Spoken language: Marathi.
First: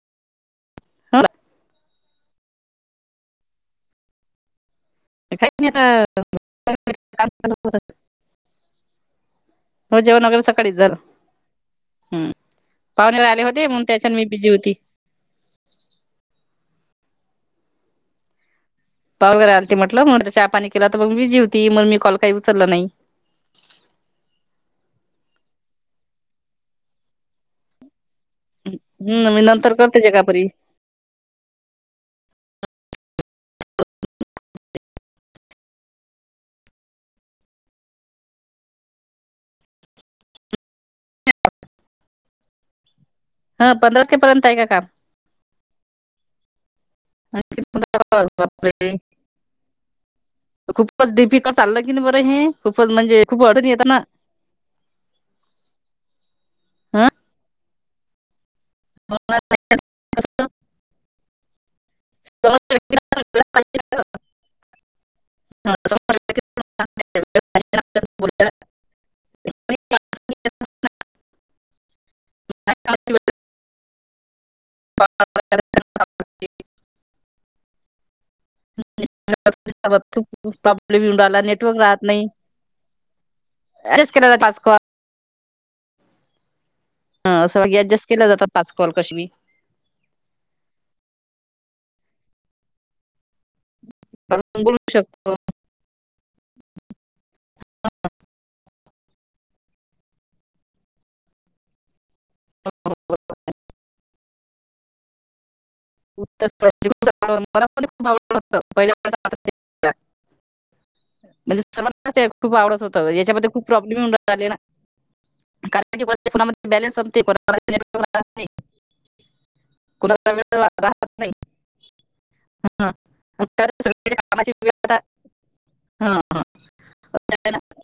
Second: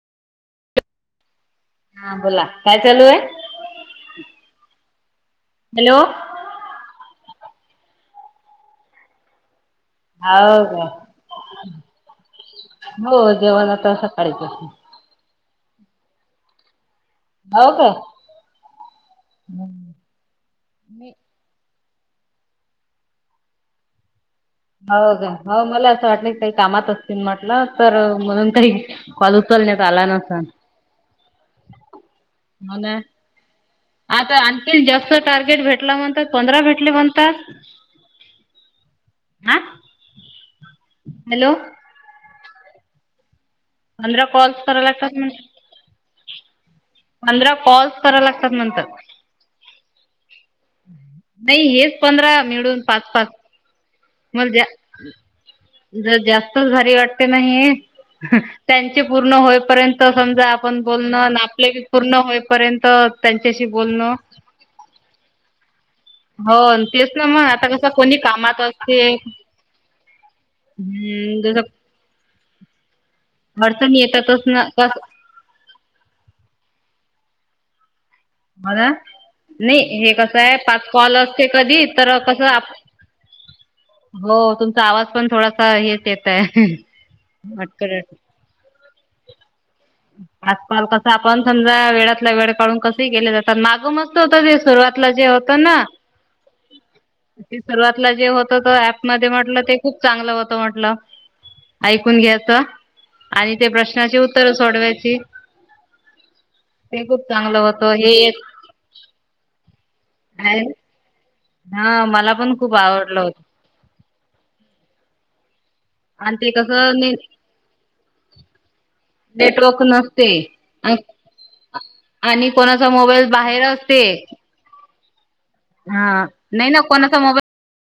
हा. [unintelligible] हा बोला, काय चालू आहे? काय आता हॅलो [inaudible] हो जेवण वगैरे सकाळीच झालं. हम्म. पाहुणेवर हो आले होते जेवण म्हणून आता त्याच्यात मी सकाळीच बिझी हो होती. हो हो. प [unintelligible] वगैरे ती म्हटलं चहा पाणी केलं तर मग म बी जेवती मग मी कॉल काही उचरलं नाही. हो ग हो मला असं वाटलं की, काही कामात असतील म्हटलं तर म्हणून. काही हम्म कॉल मी नंतर उचलण्यात करते आला नसता. जगापरी मगं काय. आता आणखीन जास्त टार्गेट भेटल्यानंतर पंधरा भेटले म्हणता. हा हॅलो! हं पंधरा तारखेपर्यंत आहे काम. [inaudible] पंधरा कॉल्स पंधरा कराव लागतात नंतर. बापरे खूपच डिफिकल्ट चाललं की, हेच नाही बरं पंधरा हे खूपच म्हणजे खूप अडून येत ना. मलज्या जर जास्तच भारी हा वाटते ना हे हा. त्यांचे पूर्ण होपर्यंत समजा आपण बोलणं ना आपले पूर्ण होईपर्यंत त्यांच्याशी बोलणं हा. [unintelligible] हो तेच ना मग आता कसं कोणी कामात असते. हम्म! [inaudible] [inaudible] अडचणी येतातच ना. [inaudible] बोला नाही हे कसं आहे खूप पाच प्रॉब्लेम कॉल येऊन राहिला असते नेटवर्क कधी राहत तर नाही कसं आप ऍडजस्ट केला हो जातो पाच कॉल तुमचा आवाज पण थोडासा हेच येतय. ह असं ऍडजस्ट के जात पाच कॉल कशी बी आजकाल कसं आपण समजा वेळातला वेळ काढून कसही गेले जातात माग मग त ते आपण बोलू सुरुवातला जे शकतो होत ना. ते सुरवातीला जे होत ऍपमध्ये म्हटलं ते खूप चांगलं होतं म्हटलं. ऐकून घ्याचं आणि ते प्रश्नाची उत्तर सोडवायची. ते खूप चांगलं मला पण होतं खूप हे एक आवडत पहिल्या आहे म्हणजे हा सर् मला पण खूप आवडत होत आवडलं होतं. याच्यामध्ये खूप प्रॉब्लेम आले ना, कारण की को आणि ते फोनामध्ये बॅलेन्स कसं ने संपते को नाही. नेटवर्क नसते कोणाचा वेळ रा- आणि राहत नाही आणि कोणाचा मोबाईल बाहेर असते. आ [unintelligible] हा नाही ना कोणाचा असं मोबाईल आहे ना.